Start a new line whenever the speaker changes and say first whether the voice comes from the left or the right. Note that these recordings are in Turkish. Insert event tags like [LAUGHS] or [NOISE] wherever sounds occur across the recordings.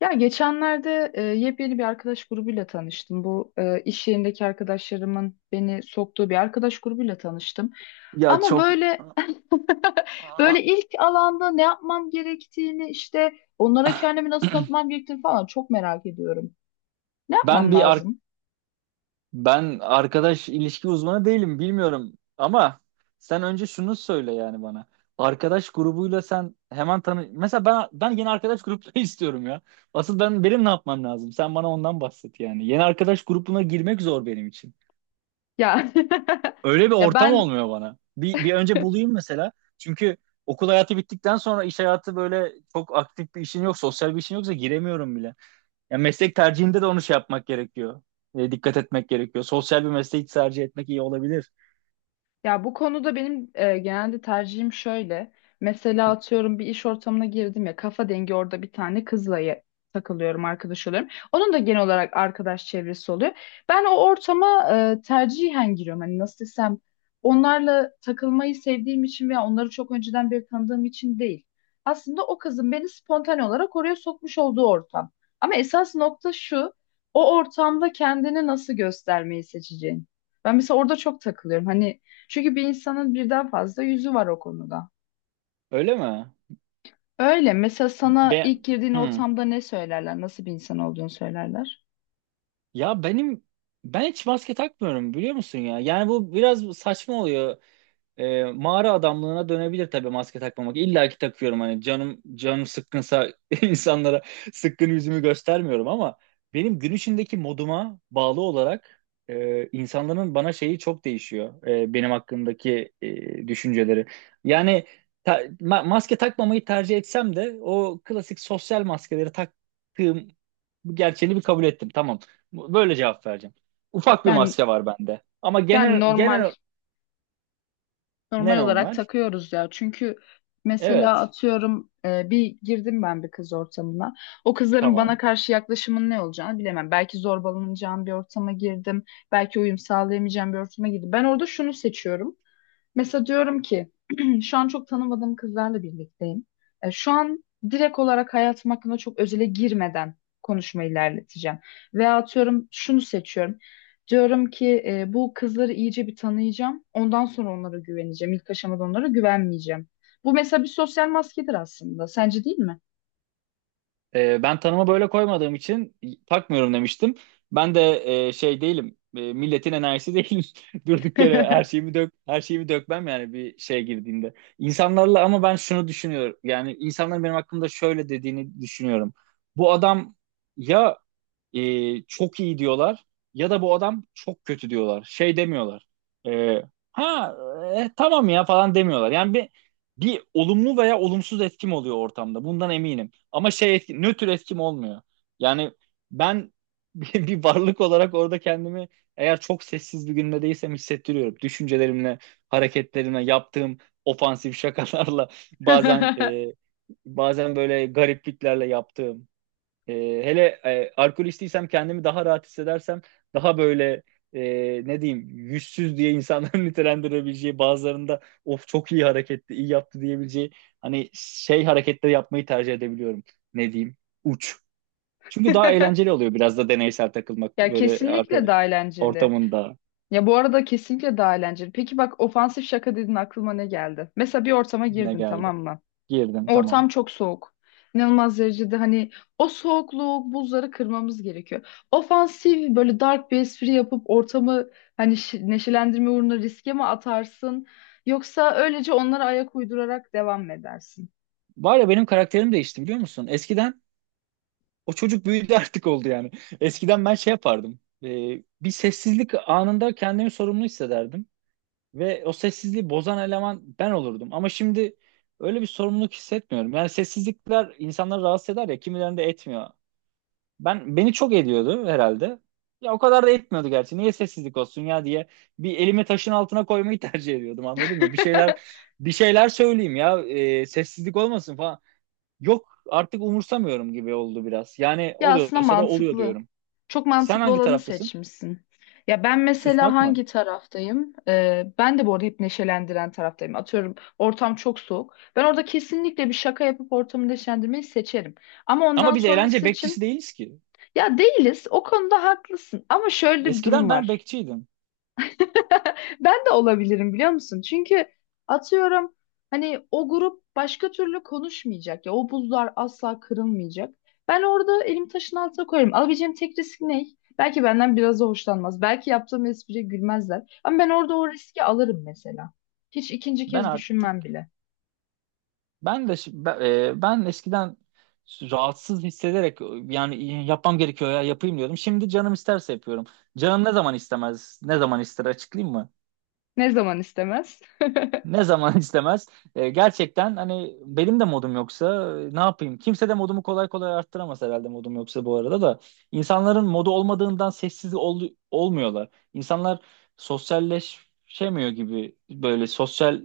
left: Ya geçenlerde yepyeni bir arkadaş grubuyla tanıştım. Bu iş yerindeki arkadaşlarımın beni soktuğu bir arkadaş grubuyla tanıştım.
right: Ya
left: Ama
right: çok
left: böyle [LAUGHS] böyle ilk alanda ne yapmam gerektiğini işte onlara kendimi nasıl tanıtmam gerektiğini falan çok merak ediyorum. Ne
right: ben
left: yapmam
right: bir ar-
left: lazım?
right: ben arkadaş ilişki uzmanı değilim bilmiyorum ama sen önce şunu söyle yani bana. Arkadaş grubuyla sen hemen tanı mesela ben yeni arkadaş grupları [LAUGHS] istiyorum ya. Asıl benim ne yapmam lazım? Sen bana ondan bahset yani. Yeni arkadaş grubuna girmek zor benim için.
left: Ya [LAUGHS]
right: Öyle bir
left: ya
right: ortam
left: ben.
right: olmuyor bana. Bir önce bulayım mesela. Çünkü okul hayatı bittikten sonra iş hayatı böyle çok aktif bir işin yok, sosyal bir işin yoksa giremiyorum bile. Ya meslek tercihinde de onu şey yapmak gerekiyor. Dikkat etmek gerekiyor. Sosyal bir mesleği tercih etmek iyi olabilir.
left: Ya bu konuda benim genelde tercihim şöyle. Mesela atıyorum bir iş ortamına girdim ya kafa dengi orada bir tane kızla takılıyorum, arkadaş oluyorum. Onun da genel olarak arkadaş çevresi oluyor. Ben o ortama tercihen giriyorum. Hani nasıl desem, onlarla takılmayı sevdiğim için veya onları çok önceden beri tanıdığım için değil. Aslında o kızın beni spontane olarak oraya sokmuş olduğu ortam. Ama esas nokta şu, o ortamda kendini nasıl göstermeyi seçeceğin. Ben mesela orada çok takılıyorum. Hani, çünkü bir insanın birden fazla yüzü var o konuda.
right: Öyle mi?
left: Öyle. Mesela sana ilk
right: Ben
left: girdiğin
right: hmm.
left: ortamda ne söylerler? Nasıl bir insan olduğunu söylerler?
right: Ya ben hiç maske takmıyorum biliyor musun ya? Yani bu biraz saçma oluyor. Mağara adamlığına dönebilir tabii maske takmamak. İlla ki takıyorum hani canım sıkkınsa [LAUGHS] insanlara sıkkın yüzümü göstermiyorum ama benim gün içindeki moduma bağlı olarak insanların bana şeyi çok değişiyor. Benim hakkındaki düşünceleri. Yani maske takmamayı tercih etsem de o klasik sosyal maskeleri taktığım gerçeğini bir kabul ettim. Tamam. Böyle cevap vereceğim. Ufak bir
left: Yani
right: maske var bende. Ama
left: yani
right: genel
left: normal
right: genel
left: normal
right: ne
left: olarak
right: normal?
left: takıyoruz ya. Çünkü mesela
right: Evet,
left: atıyorum, bir girdim ben bir kız ortamına. O kızların
right: tamam.
left: bana karşı yaklaşımın ne olacağını bilemem. Belki zorbalanacağım bir ortama girdim. Belki uyum sağlayamayacağım bir ortama girdim. Ben orada şunu seçiyorum. Mesela diyorum ki [CLEARS THROAT] şu an çok tanımadığım kızlarla birlikteyim. Şu an direkt olarak hayatım hakkında çok özele girmeden konuşmayı ilerleteceğim. Veya atıyorum şunu seçiyorum. Diyorum ki bu kızları iyice bir tanıyacağım. Ondan sonra onlara güveneceğim. İlk aşamada onlara güvenmeyeceğim. Bu mesela bir sosyal maskedir aslında. Sence değil mi?
right: Ben tanıma böyle koymadığım için takmıyorum demiştim. Ben de şey değilim, milletin enerjisi değilim. [LAUGHS] Durduk yere her
left: [LAUGHS]
right: şeyimi dök, her şeyimi dökmem yani bir şey girdiğinde. İnsanlarla ama ben şunu düşünüyorum. Yani insanların benim hakkımda şöyle dediğini düşünüyorum. Bu adam ya çok iyi diyorlar ya da bu adam çok kötü diyorlar. Şey demiyorlar. E, ha tamam ya falan demiyorlar. Yani bir olumlu veya olumsuz etkim oluyor ortamda. Bundan eminim. Ama şey etki, nötr etkim olmuyor. Yani ben [LAUGHS] bir varlık olarak orada kendimi eğer çok sessiz bir günde değilsem hissettiriyorum. Düşüncelerimle, hareketlerimle, yaptığım ofansif şakalarla [LAUGHS] bazen
left: [LAUGHS]
right: bazen böyle garipliklerle yaptığım e, alkolistiysem kendimi daha rahat hissedersem daha böyle e, ne diyeyim yüzsüz diye insanların [LAUGHS] nitelendirebileceği bazılarında of çok iyi hareketti, iyi yaptı diyebileceği hani şey hareketleri yapmayı tercih edebiliyorum. Ne diyeyim? Uç. Çünkü daha eğlenceli oluyor biraz da deneysel takılmak
left: Ya
right: böyle
left: kesinlikle
right: arkadaş
left: daha eğlenceli.
right: ortamında
left: Ya bu arada kesinlikle daha eğlenceli. Peki bak, ofansif şaka dedin, aklıma ne geldi? Mesela bir ortama
right: ne
left: girdin,
right: geldi.
left: tamam mı?
right: Girdim tamam.
left: Ortam çok soğuk. İnanılmaz derecede, hani o soğukluğu, buzları kırmamız gerekiyor. Ofansif böyle dark bir espri yapıp ortamı hani neşelendirme uğruna riske mi atarsın? Yoksa öylece onlara ayak uydurarak devam mı edersin?
right: Var ya benim karakterim değişti biliyor musun? Eskiden o çocuk büyüdü artık oldu yani. Eskiden ben şey yapardım. Bir sessizlik anında kendimi sorumlu hissederdim. Ve o sessizliği bozan eleman ben olurdum. Ama şimdi öyle bir sorumluluk hissetmiyorum. Yani sessizlikler insanları rahatsız eder ya kimilerinde etmiyor. Ben beni çok ediyordu herhalde. Ya o kadar da etmiyordu gerçi. Niye sessizlik olsun ya diye bir elimi taşın altına koymayı [LAUGHS] tercih ediyordum anladın mı? Bir şeyler
left: [LAUGHS]
right: bir şeyler söyleyeyim ya sessizlik olmasın falan. Yok artık umursamıyorum gibi oldu biraz. Yani
left: Ya aslında
right: oluyorsa da oluyor
left: mantıklı.
right: diyorum.
left: Çok
right: Sen
left: mantıklı
right: hangi
left: olanı
right: taraftasın?
left: seçmişsin. Ya ben mesela
right: Susmak mı?
left: hangi taraftayım? Ben de bu arada hep neşelendiren taraftayım. Atıyorum ortam çok soğuk. Ben orada kesinlikle bir şaka yapıp ortamı neşelendirmeyi seçerim. Ama
right: Ama
left: ondan
right: biz eğlence
left: sonrası
right: bekçisi
left: için,
right: değiliz ki.
left: ya değiliz. O konuda haklısın. Ama şöyle bir
right: Eskiden
left: durum
right: ben
left: var.
right: bekçiydim.
left: [LAUGHS] Ben de olabilirim, biliyor musun? Çünkü atıyorum, hani o grup başka türlü konuşmayacak ya, o buzlar asla kırılmayacak. Ben orada elim taşın altına koyarım. Alabileceğim tek risk ne? Belki benden biraz da hoşlanmaz. Belki yaptığım espriye gülmezler. Ama ben orada o riski alırım mesela. Hiç ikinci
right: Ben
left: kez
right: artık
left: düşünmem bile.
right: ben de şi- ben, e, Ben eskiden rahatsız hissederek yani yapmam gerekiyor ya yapayım diyordum. Şimdi canım isterse yapıyorum. Canım ne zaman istemez, ne zaman ister açıklayayım mı?
left: Ne zaman istemez?
right: Ne zaman [LAUGHS] istemez. Gerçekten hani benim de modum yoksa ne yapayım? Kimse de modumu kolay kolay arttıramaz herhalde modum yoksa bu arada da. İnsanların modu olmadığından olmuyorlar. İnsanlar sosyalleşemiyor gibi böyle sosyal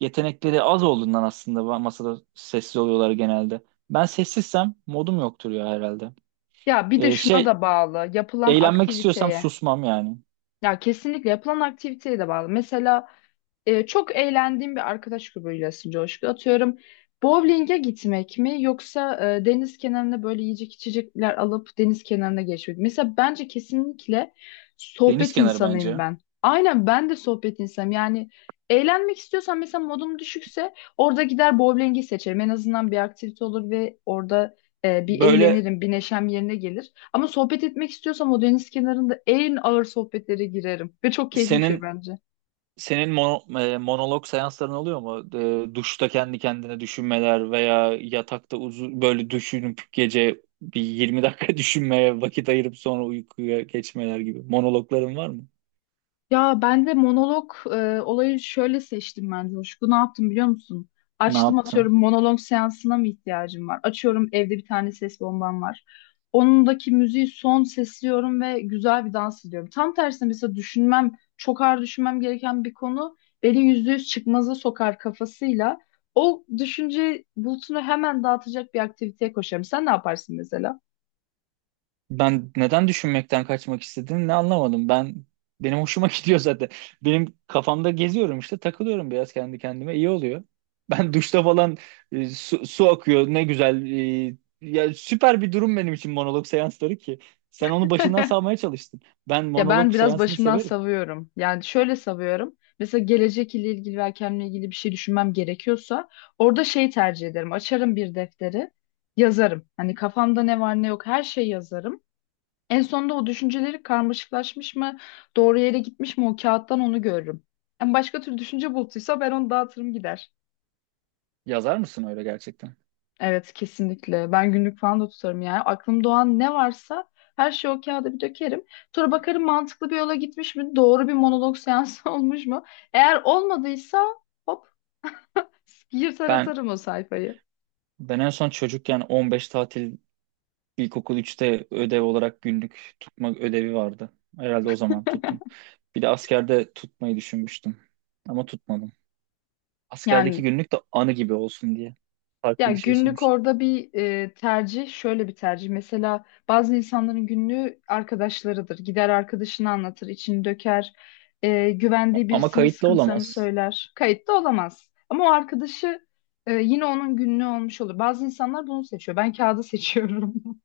right: yetenekleri az olduğundan aslında masada sessiz oluyorlar genelde. Ben sessizsem modum yoktur ya herhalde.
left: Ya bir de
right: E,
left: şuna
right: şey
left: da bağlı. Yapılan
right: Eğlenmek istiyorsam
left: aktiviteye.
right: susmam yani.
left: Ya kesinlikle yapılan aktiviteye de bağlı. Mesela çok eğlendiğim bir arkadaş grubuyla aslında Coşku. Atıyorum bowling'e gitmek mi, yoksa deniz kenarına böyle yiyecek içecekler alıp deniz kenarına geçmek mi? Mesela bence kesinlikle
right: Deniz
left: sohbet
right: kenarı
left: insanıyım
right: bence.
left: ben. Aynen, ben de sohbet insanım. Yani eğlenmek istiyorsan, mesela modum düşükse orada gider bowling'i seçerim. En azından bir aktivite olur ve orada bir
right: Böyle
left: eğlenirim, bir neşem yerine gelir. Ama sohbet etmek istiyorsam o deniz kenarında en ağır sohbetlere girerim. Ve çok keyifli bir şey
right: senin
left: bence.
right: Senin mono- e, Monolog seansların oluyor mu? Duşta kendi kendine düşünmeler veya yatakta uzun böyle düşünüp gece bir 20 dakika [LAUGHS] düşünmeye vakit ayırıp sonra uykuya geçmeler gibi. Monologların var mı?
left: Ya ben de monolog olayı şöyle seçtim ben Coşku. Ne yaptım biliyor musun?
right: Ne
left: Açtım
right: yaptın?
left: atıyorum, monolog seansına mı ihtiyacım var? Açıyorum, evde bir tane ses bombam var. Onundaki müziği son sesliyorum ve güzel bir dans ediyorum. Tam tersine mesela düşünmem, çok ağır düşünmem gereken bir konu beni yüzde yüz çıkmaza sokar kafasıyla. O düşünce bulutunu hemen dağıtacak bir aktiviteye koşarım. Sen ne yaparsın mesela?
right: Ben neden düşünmekten kaçmak istedim ne anlamadım. Benim hoşuma [LAUGHS] gidiyor zaten. Benim kafamda geziyorum işte takılıyorum biraz kendi kendime iyi oluyor. [LAUGHS] Ben duşta falan su akıyor ne güzel. Ya süper bir durum benim için monolog seansları ki. Sen onu başından savmaya çalıştın. Ben
left: Ya
right: monolog
left: ben biraz
right: seansını
left: başımdan
right: severim.
left: savuyorum. Yani şöyle savuyorum. Mesela gelecek ile ilgili ve kendimle ilgili bir şey düşünmem gerekiyorsa orada şey tercih ederim. Açarım bir defteri, yazarım. Hani kafamda ne var ne yok her şeyi yazarım. En sonunda o düşünceleri karmaşıklaşmış mı, doğru yere gitmiş mi, o kağıttan onu görürüm. Yani başka türlü düşünce bulutuysa ben onu dağıtırım gider.
right: Yazar mısın öyle gerçekten?
left: Evet kesinlikle. Ben günlük falan da tutarım yani. Aklım doğan ne varsa her şeyi o kağıda bir dökerim. Sonra bakarım, mantıklı bir yola gitmiş mi? Doğru bir monolog seansı [LAUGHS] olmuş mu? Eğer olmadıysa hop, yırtar
right: Ben
left: atarım o sayfayı.
right: ben en son çocukken 15 tatil İlkokul üçte ödev olarak günlük tutma ödevi vardı. Herhalde o zaman tuttum. Bir de askerde tutmayı düşünmüştüm. Ama tutmadım. Askerdeki
left: Yani,
right: günlük de anı gibi olsun diye
left: ya
right: farklı bir şey
left: günlük
right: sunmuştum.
left: orada bir şöyle bir tercih. Mesela bazı insanların günlüğü arkadaşlarıdır. Gider arkadaşını anlatır, içini döker. Güvendiği
right: Ama
left: birisinin
right: kayıtlı
left: sıkıntılarını
right: olamaz.
left: söyler. Kayıtta olamaz. Ama o arkadaşı yine onun günlüğü olmuş olur. Bazı insanlar bunu seçiyor. Ben kağıdı seçiyorum. [LAUGHS]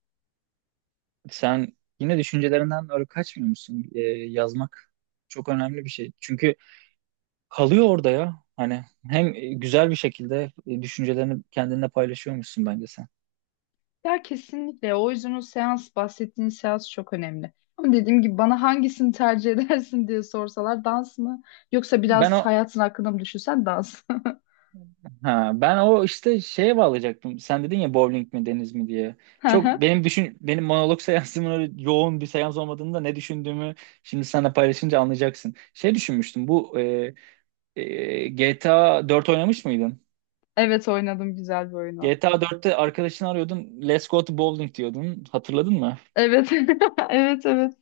right: Sen yine düşüncelerinden öyle kaçmıyor musun? Yazmak çok önemli bir şey. Çünkü kalıyor orada ya. Hani hem güzel bir şekilde düşüncelerini kendinle paylaşıyormuşsun bence sen.
left: Ya kesinlikle. O yüzden o seans, bahsettiğin seans çok önemli. Ama dediğim gibi, bana hangisini tercih [LAUGHS] edersin diye sorsalar, dans mı? Yoksa
right: Ben
left: biraz
right: o
left: hayatın hakkında mı düşünsen, dans.
right: Ha, Ben o işte şeye bağlayacaktım. Sen dedin ya bowling mi deniz mi diye. Çok
left: [LAUGHS]
right: benim düşün benim monolog [LAUGHS] seansımın öyle yoğun bir seans olmadığında ne düşündüğümü şimdi seninle paylaşınca anlayacaksın. Şey düşünmüştüm. GTA 4 oynamış mıydın?
left: Evet oynadım, güzel bir oyunu.
right: GTA 4'te arkadaşını arıyordun. Let's go to bowling diyordun. Hatırladın mı?
left: Evet. [LAUGHS] Evet, evet.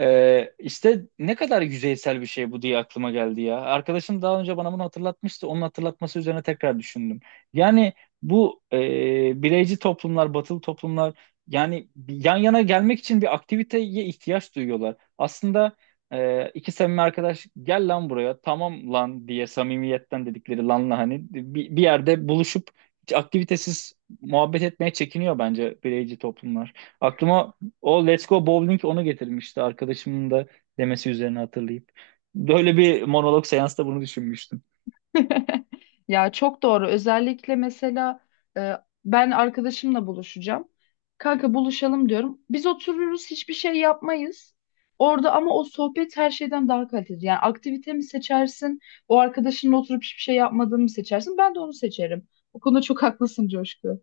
right: İşte ne kadar yüzeysel bir şey bu diye aklıma geldi ya. Arkadaşım daha önce bana bunu hatırlatmıştı. Onun hatırlatması üzerine tekrar düşündüm. Yani bireyci toplumlar, batılı toplumlar yani yan yana gelmek için bir aktiviteye ihtiyaç duyuyorlar. Aslında iki samimi arkadaş gel lan buraya tamam lan diye samimiyetten dedikleri lanla hani bir yerde buluşup hiç aktivitesiz muhabbet etmeye çekiniyor bence bireyci toplumlar. Aklıma o Let's Go Bowling onu getirmişti arkadaşımın da demesi üzerine hatırlayıp. Böyle bir monolog seansta bunu düşünmüştüm.
left: [LAUGHS] Ya çok doğru. Özellikle mesela e, ben arkadaşımla buluşacağım. Kanka buluşalım diyorum. Biz otururuz, hiçbir şey yapmayız. Orada ama o sohbet her şeyden daha kaliteli. Yani aktivite mi seçersin? O arkadaşınla oturup hiçbir şey yapmadığını mı seçersin? Ben de onu seçerim. O konuda çok haklısın Coşku.